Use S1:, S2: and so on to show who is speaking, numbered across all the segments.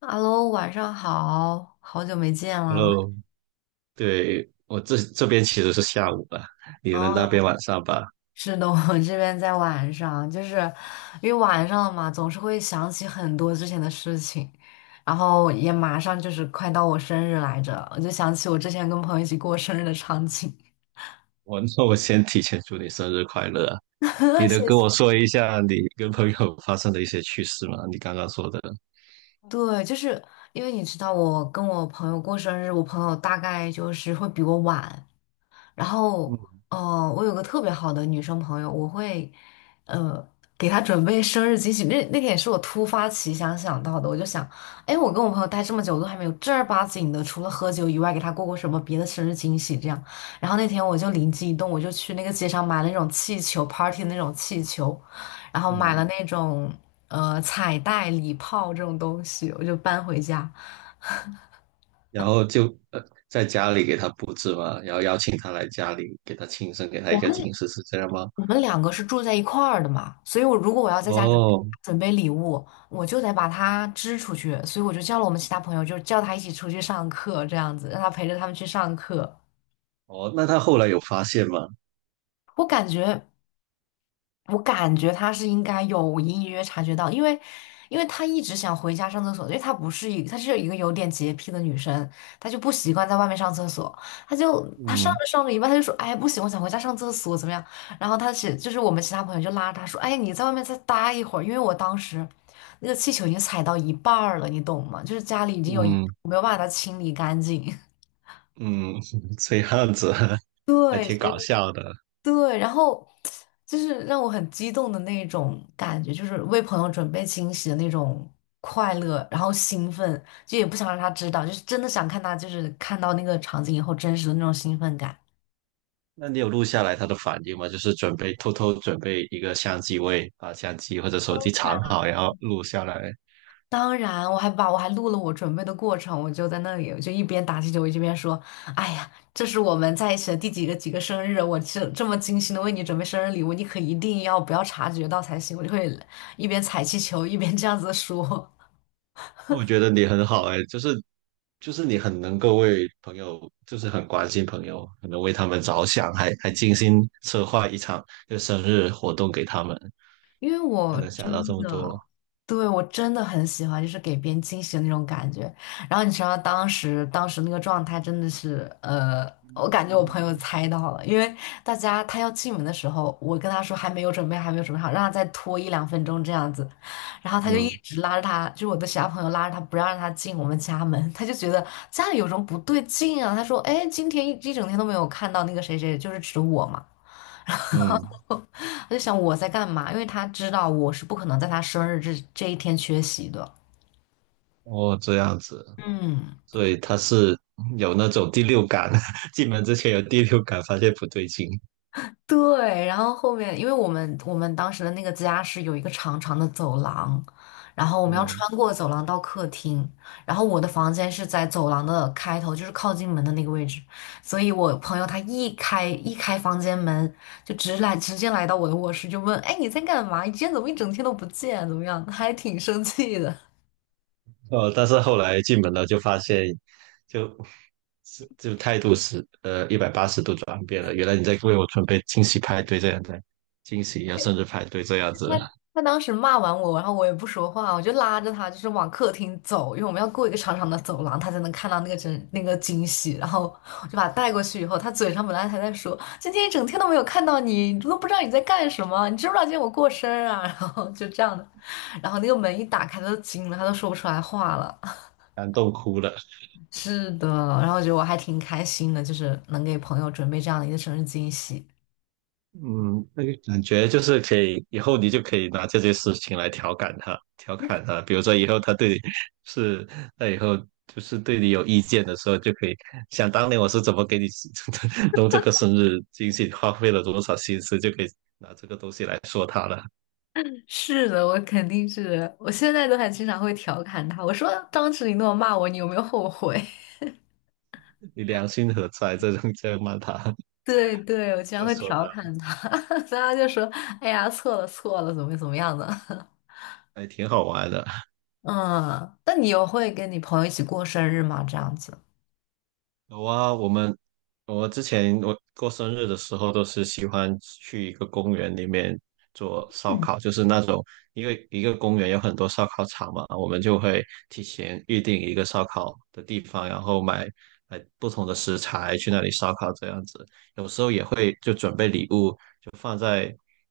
S1: Hello，晚上好，好久没见了。
S2: Hello，对，我这边其实是下午吧，你
S1: 哦，
S2: 们那边 晚上吧。
S1: 是的，我这边在晚上，就是因为晚上了嘛，总是会想起很多之前的事情，然后也马上就是快到我生日来着，我就想起我之前跟朋友一起过生日的场景。
S2: 我那 我先提前祝你生日快乐啊！你 能
S1: 谢
S2: 跟我
S1: 谢。
S2: 说一下你跟朋友发生的一些趣事吗？你刚刚说的，
S1: 对，就是因为你知道，我跟我朋友过生日，我朋友大概就是会比我晚，然后，
S2: 嗯
S1: 我有个特别好的女生朋友，我会，呃，给她准备生日惊喜。那那天也是我突发奇想想到的，我就想，哎，我跟我朋友待这么久，都还没有正儿八经的，除了喝酒以外，给她过过什么别的生日惊喜这样。然后那天我就灵机一动，我就去那个街上买了那种气球 party 的那种气球，然后买了
S2: 嗯，
S1: 那种彩带、礼炮这种东西，我就搬回家。
S2: 然后就在家里给他布置嘛，然后邀请他来家里给他庆生，给他一个惊喜，是这样吗？
S1: 我们两个是住在一块儿的嘛，所以我如果我要在家里
S2: 哦
S1: 准备礼物，我就得把他支出去，所以我就叫了我们其他朋友，就是叫他一起出去上课，这样子让他陪着他们去上课。
S2: 哦，那他后来有发现吗？
S1: 我感觉我感觉他是应该有隐隐约约察觉到，因为，因为她一直想回家上厕所，因为她不是一，她是一个有点洁癖的女生，她就不习惯在外面上厕所，她就她上
S2: 嗯
S1: 着上着一半，她就说，哎，不行，我想回家上厕所，怎么样？然后她其就是我们其他朋友就拉着她说，哎，你在外面再待一会儿，因为我当时那个气球已经踩到一半儿了，你懂吗？就是家里已经有一
S2: 嗯
S1: 没有办法把它清理干净。
S2: 嗯，这样子 还
S1: 对，
S2: 挺搞笑的。
S1: 对，然后就是让我很激动的那种感觉，就是为朋友准备惊喜的那种快乐，然后兴奋，就也不想让他知道，就是真的想看他，就是看到那个场景以后真实的那种兴奋感。
S2: 那你有录下来他的反应吗？就是准备偷偷准备一个相机位，把相机或者手机藏好，然后录下来。
S1: 当然，我还把我还录了我准备的过程，我就在那里，我就一边打气球，我一边说：“哎呀，这是我们在一起的第几个几个生日，我这这么精心的为你准备生日礼物，你可一定要不要察觉到才行。”我就会一边踩气球一边这样子说。
S2: 那我觉得你很好哎，就是你很能够为朋友，就是很关心朋友，很能为他们着想，还精心策划一场就生日活动给他们，
S1: 因为
S2: 就
S1: 我
S2: 能想到这
S1: 真
S2: 么多。
S1: 的，对，我真的很喜欢，就是给别人惊喜的那种感觉。然后你知道当时那个状态真的是，我感觉我朋友猜到了，因为大家他要进门的时候，我跟他说还没有准备，还没有准备好，让他再拖一两分钟这样子。然后他就一
S2: 嗯
S1: 直拉着他，就是我的其他朋友拉着他不让他进我们家门，他就觉得家里有什么不对劲啊。他说，哎，今天一一整天都没有看到那个谁谁，就是指我嘛。
S2: 嗯，
S1: 我就想我在干嘛，因为他知道我是不可能在他生日这这一天缺席的。
S2: 哦，这样子，
S1: 嗯，
S2: 所以他是有那种第六感，进门之前有第六感，发现不对劲。
S1: 对。然后后面，因为我们当时的那个家是有一个长长的走廊，然后我们要
S2: 嗯。
S1: 穿过走廊到客厅，然后我的房间是在走廊的开头，就是靠近门的那个位置，所以我朋友他一开房间门，就直来直接来到我的卧室，就问：“哎，你在干嘛？你今天怎么一整天都不见？怎么样？”还挺生气的。
S2: 但是后来进门了，就发现就，是就态度是一百八十度转变了。原来你在为我准备惊喜派对这样子，惊喜呀，生日派对这样子，
S1: 他他当时骂完我，然后我也不说话，我就拉着他就是往客厅走，因为我们要过一个长长的走廊，他才能看到那个真那个惊喜。然后我就把他带过去以后，他嘴上本来还在说今天一整天都没有看到你，你都不知道你在干什么，你知不知道今天我过生日啊？然后就这样的，然后那个门一打开，他都惊了，他都说不出来话了。
S2: 感动哭了。
S1: 是的，然后我觉得我还挺开心的，就是能给朋友准备这样的一个生日惊喜。
S2: 嗯，那个感觉就是可以，以后你就可以拿这件事情来调侃他，调侃他。比如说以后他对你是，那以后就是对你有意见的时候，就可以想当年我是怎么给你 弄这个生日惊喜，花费了多少心思，就可以拿这个东西来说他了。
S1: 是的，我肯定是的，我现在都还经常会调侃他。我说当时你那么骂我，你有没有后悔？
S2: 你良心何在？这种这样骂他，
S1: 对对，我经常
S2: 就
S1: 会
S2: 说
S1: 调
S2: 他，
S1: 侃他，然后就说：“哎呀，错了错了，怎么怎么样的？”
S2: 还挺好玩的。
S1: 嗯，那你有会跟你朋友一起过生日吗？这样子？
S2: 有啊，我之前我过生日的时候都是喜欢去一个公园里面做烧
S1: 嗯
S2: 烤，就是那种因为一个公园有很多烧烤场嘛，我们就会提前预定一个烧烤的地方，然后买不同的食材去那里烧烤这样子。有时候也会就准备礼物，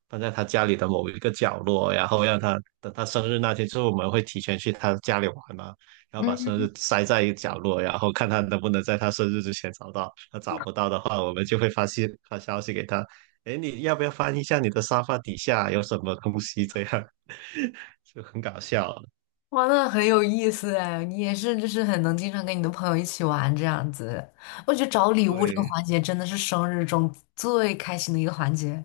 S2: 放在他家里的某一个角落，然后让他等他生日那天，就是我们会提前去他家里玩嘛，然后把
S1: 嗯，
S2: 生日塞在一个角落，然后看他能不能在他生日之前找到。他找不到的话，我们就会发消息给他，哎，你要不要翻一下你的沙发底下有什么东西？这样 就很搞笑。
S1: 哇，那很有意思哎，你也是，就是很能经常跟你的朋友一起玩这样子。我觉得找礼物这个
S2: 对，
S1: 环节真的是生日中最开心的一个环节。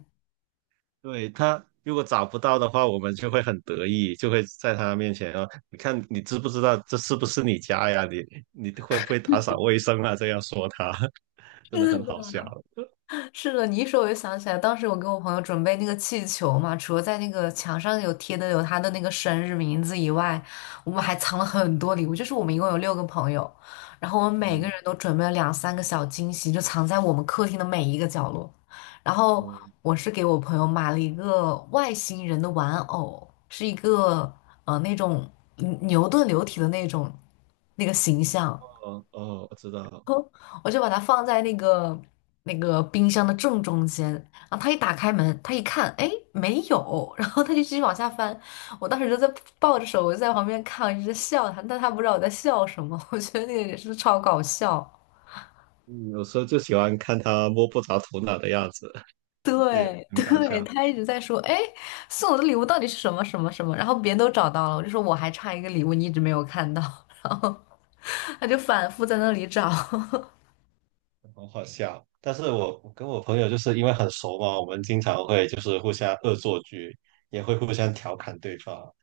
S2: 对他如果找不到的话，我们就会很得意，就会在他面前啊，你看你知不知道这是不是你家呀？你会不会打扫卫生啊？这样说他，真的
S1: 是
S2: 很好
S1: 的。
S2: 笑。
S1: 是的，你一说我就想起来，当时我给我朋友准备那个气球嘛，除了在那个墙上有贴的有他的那个生日名字以外，我们还藏了很多礼物。就是我们一共有六个朋友，然后我们每个
S2: 嗯
S1: 人都准备了两三个小惊喜，就藏在我们客厅的每一个角落。然后
S2: 嗯，
S1: 我是给我朋友买了一个外星人的玩偶，是一个那种牛顿流体的那种那个形象。
S2: 哦哦，我知道了。
S1: 我就把它放在那个那个冰箱的正中间，然后他一打开门，他一看，哎，没有，然后他就继续往下翻。我当时就在抱着手，我就在旁边看，一直在笑他，但他不知道我在笑什么，我觉得那个也是超搞笑。
S2: 嗯，有时候就喜欢看他摸不着头脑的样子，对，
S1: 对
S2: 很搞
S1: 对，
S2: 笑，
S1: 他一直在说，哎，送我的礼物到底是什么什么什么，然后别人都找到了，我就说我还差一个礼物，你一直没有看到，然后他就反复在那里找。
S2: 很好笑。但是我跟我朋友就是因为很熟嘛，我们经常会就是互相恶作剧，也会互相调侃对方。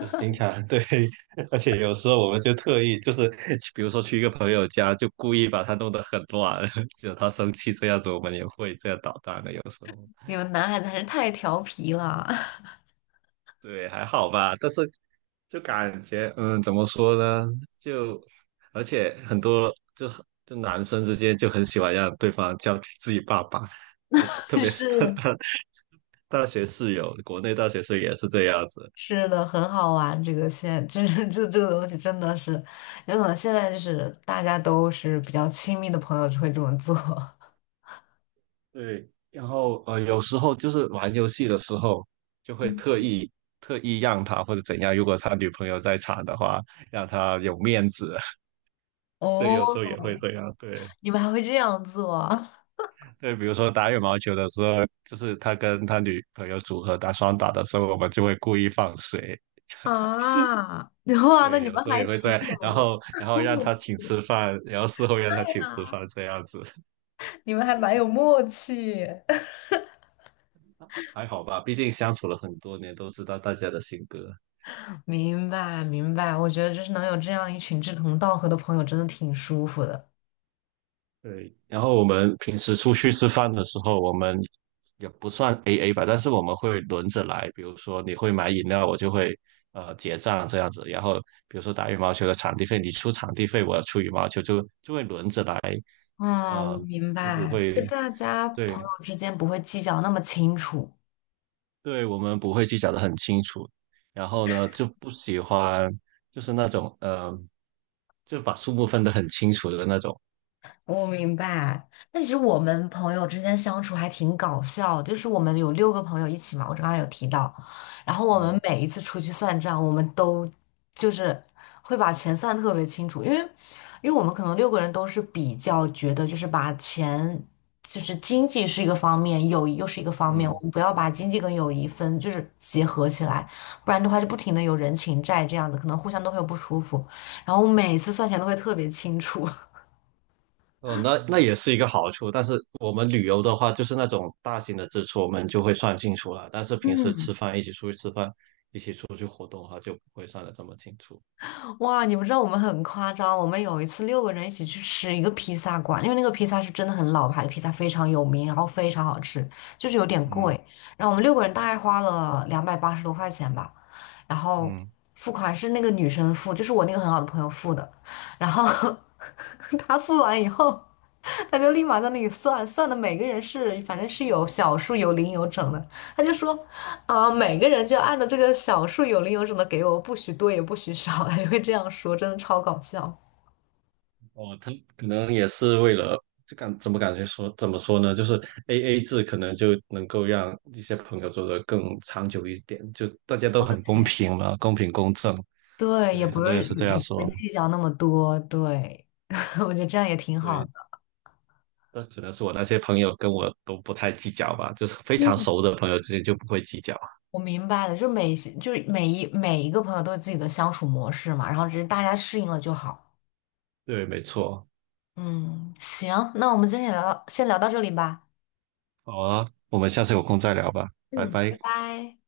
S2: 就是新卡，对，而且有时候我们就特意就是，比如说去一个朋友家，就故意把他弄得很乱，惹他生气这样子，我们也会这样捣蛋的。有时候，
S1: 你们男孩子还是太调皮了，
S2: 对，还好吧，但是就感觉，嗯，怎么说呢？就而且很多就很就男生之间就很喜欢让对方叫自己爸爸，对，特 别是他
S1: 是。
S2: 他 大学室友，国内大学室友也是这样子，
S1: 是的，很好玩。这个现这这这这个东西真的是，有可能现在就是大家都是比较亲密的朋友就会这么做。
S2: 对，然后有时候就是玩游戏的时候，就 会特
S1: 嗯
S2: 意特意让他或者怎样，如果他女朋友在场的话，让他有面子。对，
S1: 哦，
S2: 有时候也会这样。对
S1: 你们还会这样做啊？
S2: 对，比如说打羽毛球的时候，就是他跟他女朋友组合打双打的时候，我们就会故意放水。
S1: 啊，哇，那
S2: 对，
S1: 你
S2: 有
S1: 们
S2: 时候
S1: 还
S2: 也会这
S1: 挺
S2: 样，然
S1: 有
S2: 后让
S1: 默
S2: 他
S1: 契
S2: 请吃
S1: 的。
S2: 饭，然后事后让他
S1: 对
S2: 请吃
S1: 呀，
S2: 饭这样子。
S1: 你们 还蛮
S2: 对，
S1: 有默契。
S2: 还好吧，毕竟相处了很多年，都知道大家的性格。
S1: 明白，明白。我觉得就是能有这样一群志同道合的朋友，真的挺舒服的。
S2: 对，然后我们平时出去吃饭的时候，我们也不算 AA 吧，但是我们会轮着来。比如说你会买饮料，我就会结账这样子。然后比如说打羽毛球的场地费，你出场地费，我要出羽毛球，就会轮着来，
S1: 啊，我
S2: 呃，
S1: 明
S2: 就不
S1: 白，就
S2: 会，
S1: 大家朋
S2: 对
S1: 友之间不会计较那么清楚。
S2: 对，我们不会计较的很清楚。然后呢，就不喜欢就是那种就把数目分得很清楚的那种，
S1: 我明白，但其实我们朋友之间相处还挺搞笑的，就是我们有六个朋友一起嘛，我刚刚有提到，然后我们
S2: 嗯。
S1: 每一次出去算账，我们都就是会把钱算得特别清楚，因为因为我们可能六个人都是比较觉得就是把钱就是经济是一个方面，友谊又是一个方面，我
S2: 嗯，
S1: 们不要把经济跟友谊分就是结合起来，不然的话就不停的有人情债这样子，可能互相都会有不舒服，然后每次算钱都会特别清楚。
S2: 呃，那那也是一个好处，但是我们旅游的话，就是那种大型的支出，我们就会算清楚了。但是平时
S1: 嗯，
S2: 吃饭，一起出去吃饭，一起出去活动的话，就不会算得这么清楚。
S1: 哇，你不知道我们很夸张，我们有一次六个人一起去吃一个披萨馆，因为那个披萨是真的很老牌的披萨，非常有名，然后非常好吃，就是有点
S2: 嗯
S1: 贵。然后我们六个人大概花了280多块钱吧，然后
S2: 嗯
S1: 付款是那个女生付，就是我那个很好的朋友付的，然后 她付完以后，他就立马在那里算，算的每个人是反正是有小数、有零、有整的。他就说，啊、每个人就按照这个小数、有零、有整的给我，不许多也不许少，他就会这样说，真的超搞笑。
S2: 哦，他可能也是为了，就感怎么感觉说怎么说呢？就是 AA 制可能就能够让一些朋友做得更长久一点，就大家都很公平嘛，公平公正。
S1: 对，也
S2: 对，
S1: 不
S2: 很多
S1: 是
S2: 人是这
S1: 也也
S2: 样
S1: 不会
S2: 说。
S1: 计较那么多，对，我觉得这样也挺好
S2: 对。
S1: 的。
S2: 那可能是我那些朋友跟我都不太计较吧，就是非常
S1: 嗯，
S2: 熟的朋友之间就不会计较。
S1: 我明白了，就每就是每一个朋友都有自己的相处模式嘛，然后只是大家适应了就好。
S2: 对，没错。
S1: 嗯，行，那我们今天聊到先聊到这里吧。
S2: 好啊，我们下次有空再聊吧，拜
S1: 嗯，拜
S2: 拜。
S1: 拜。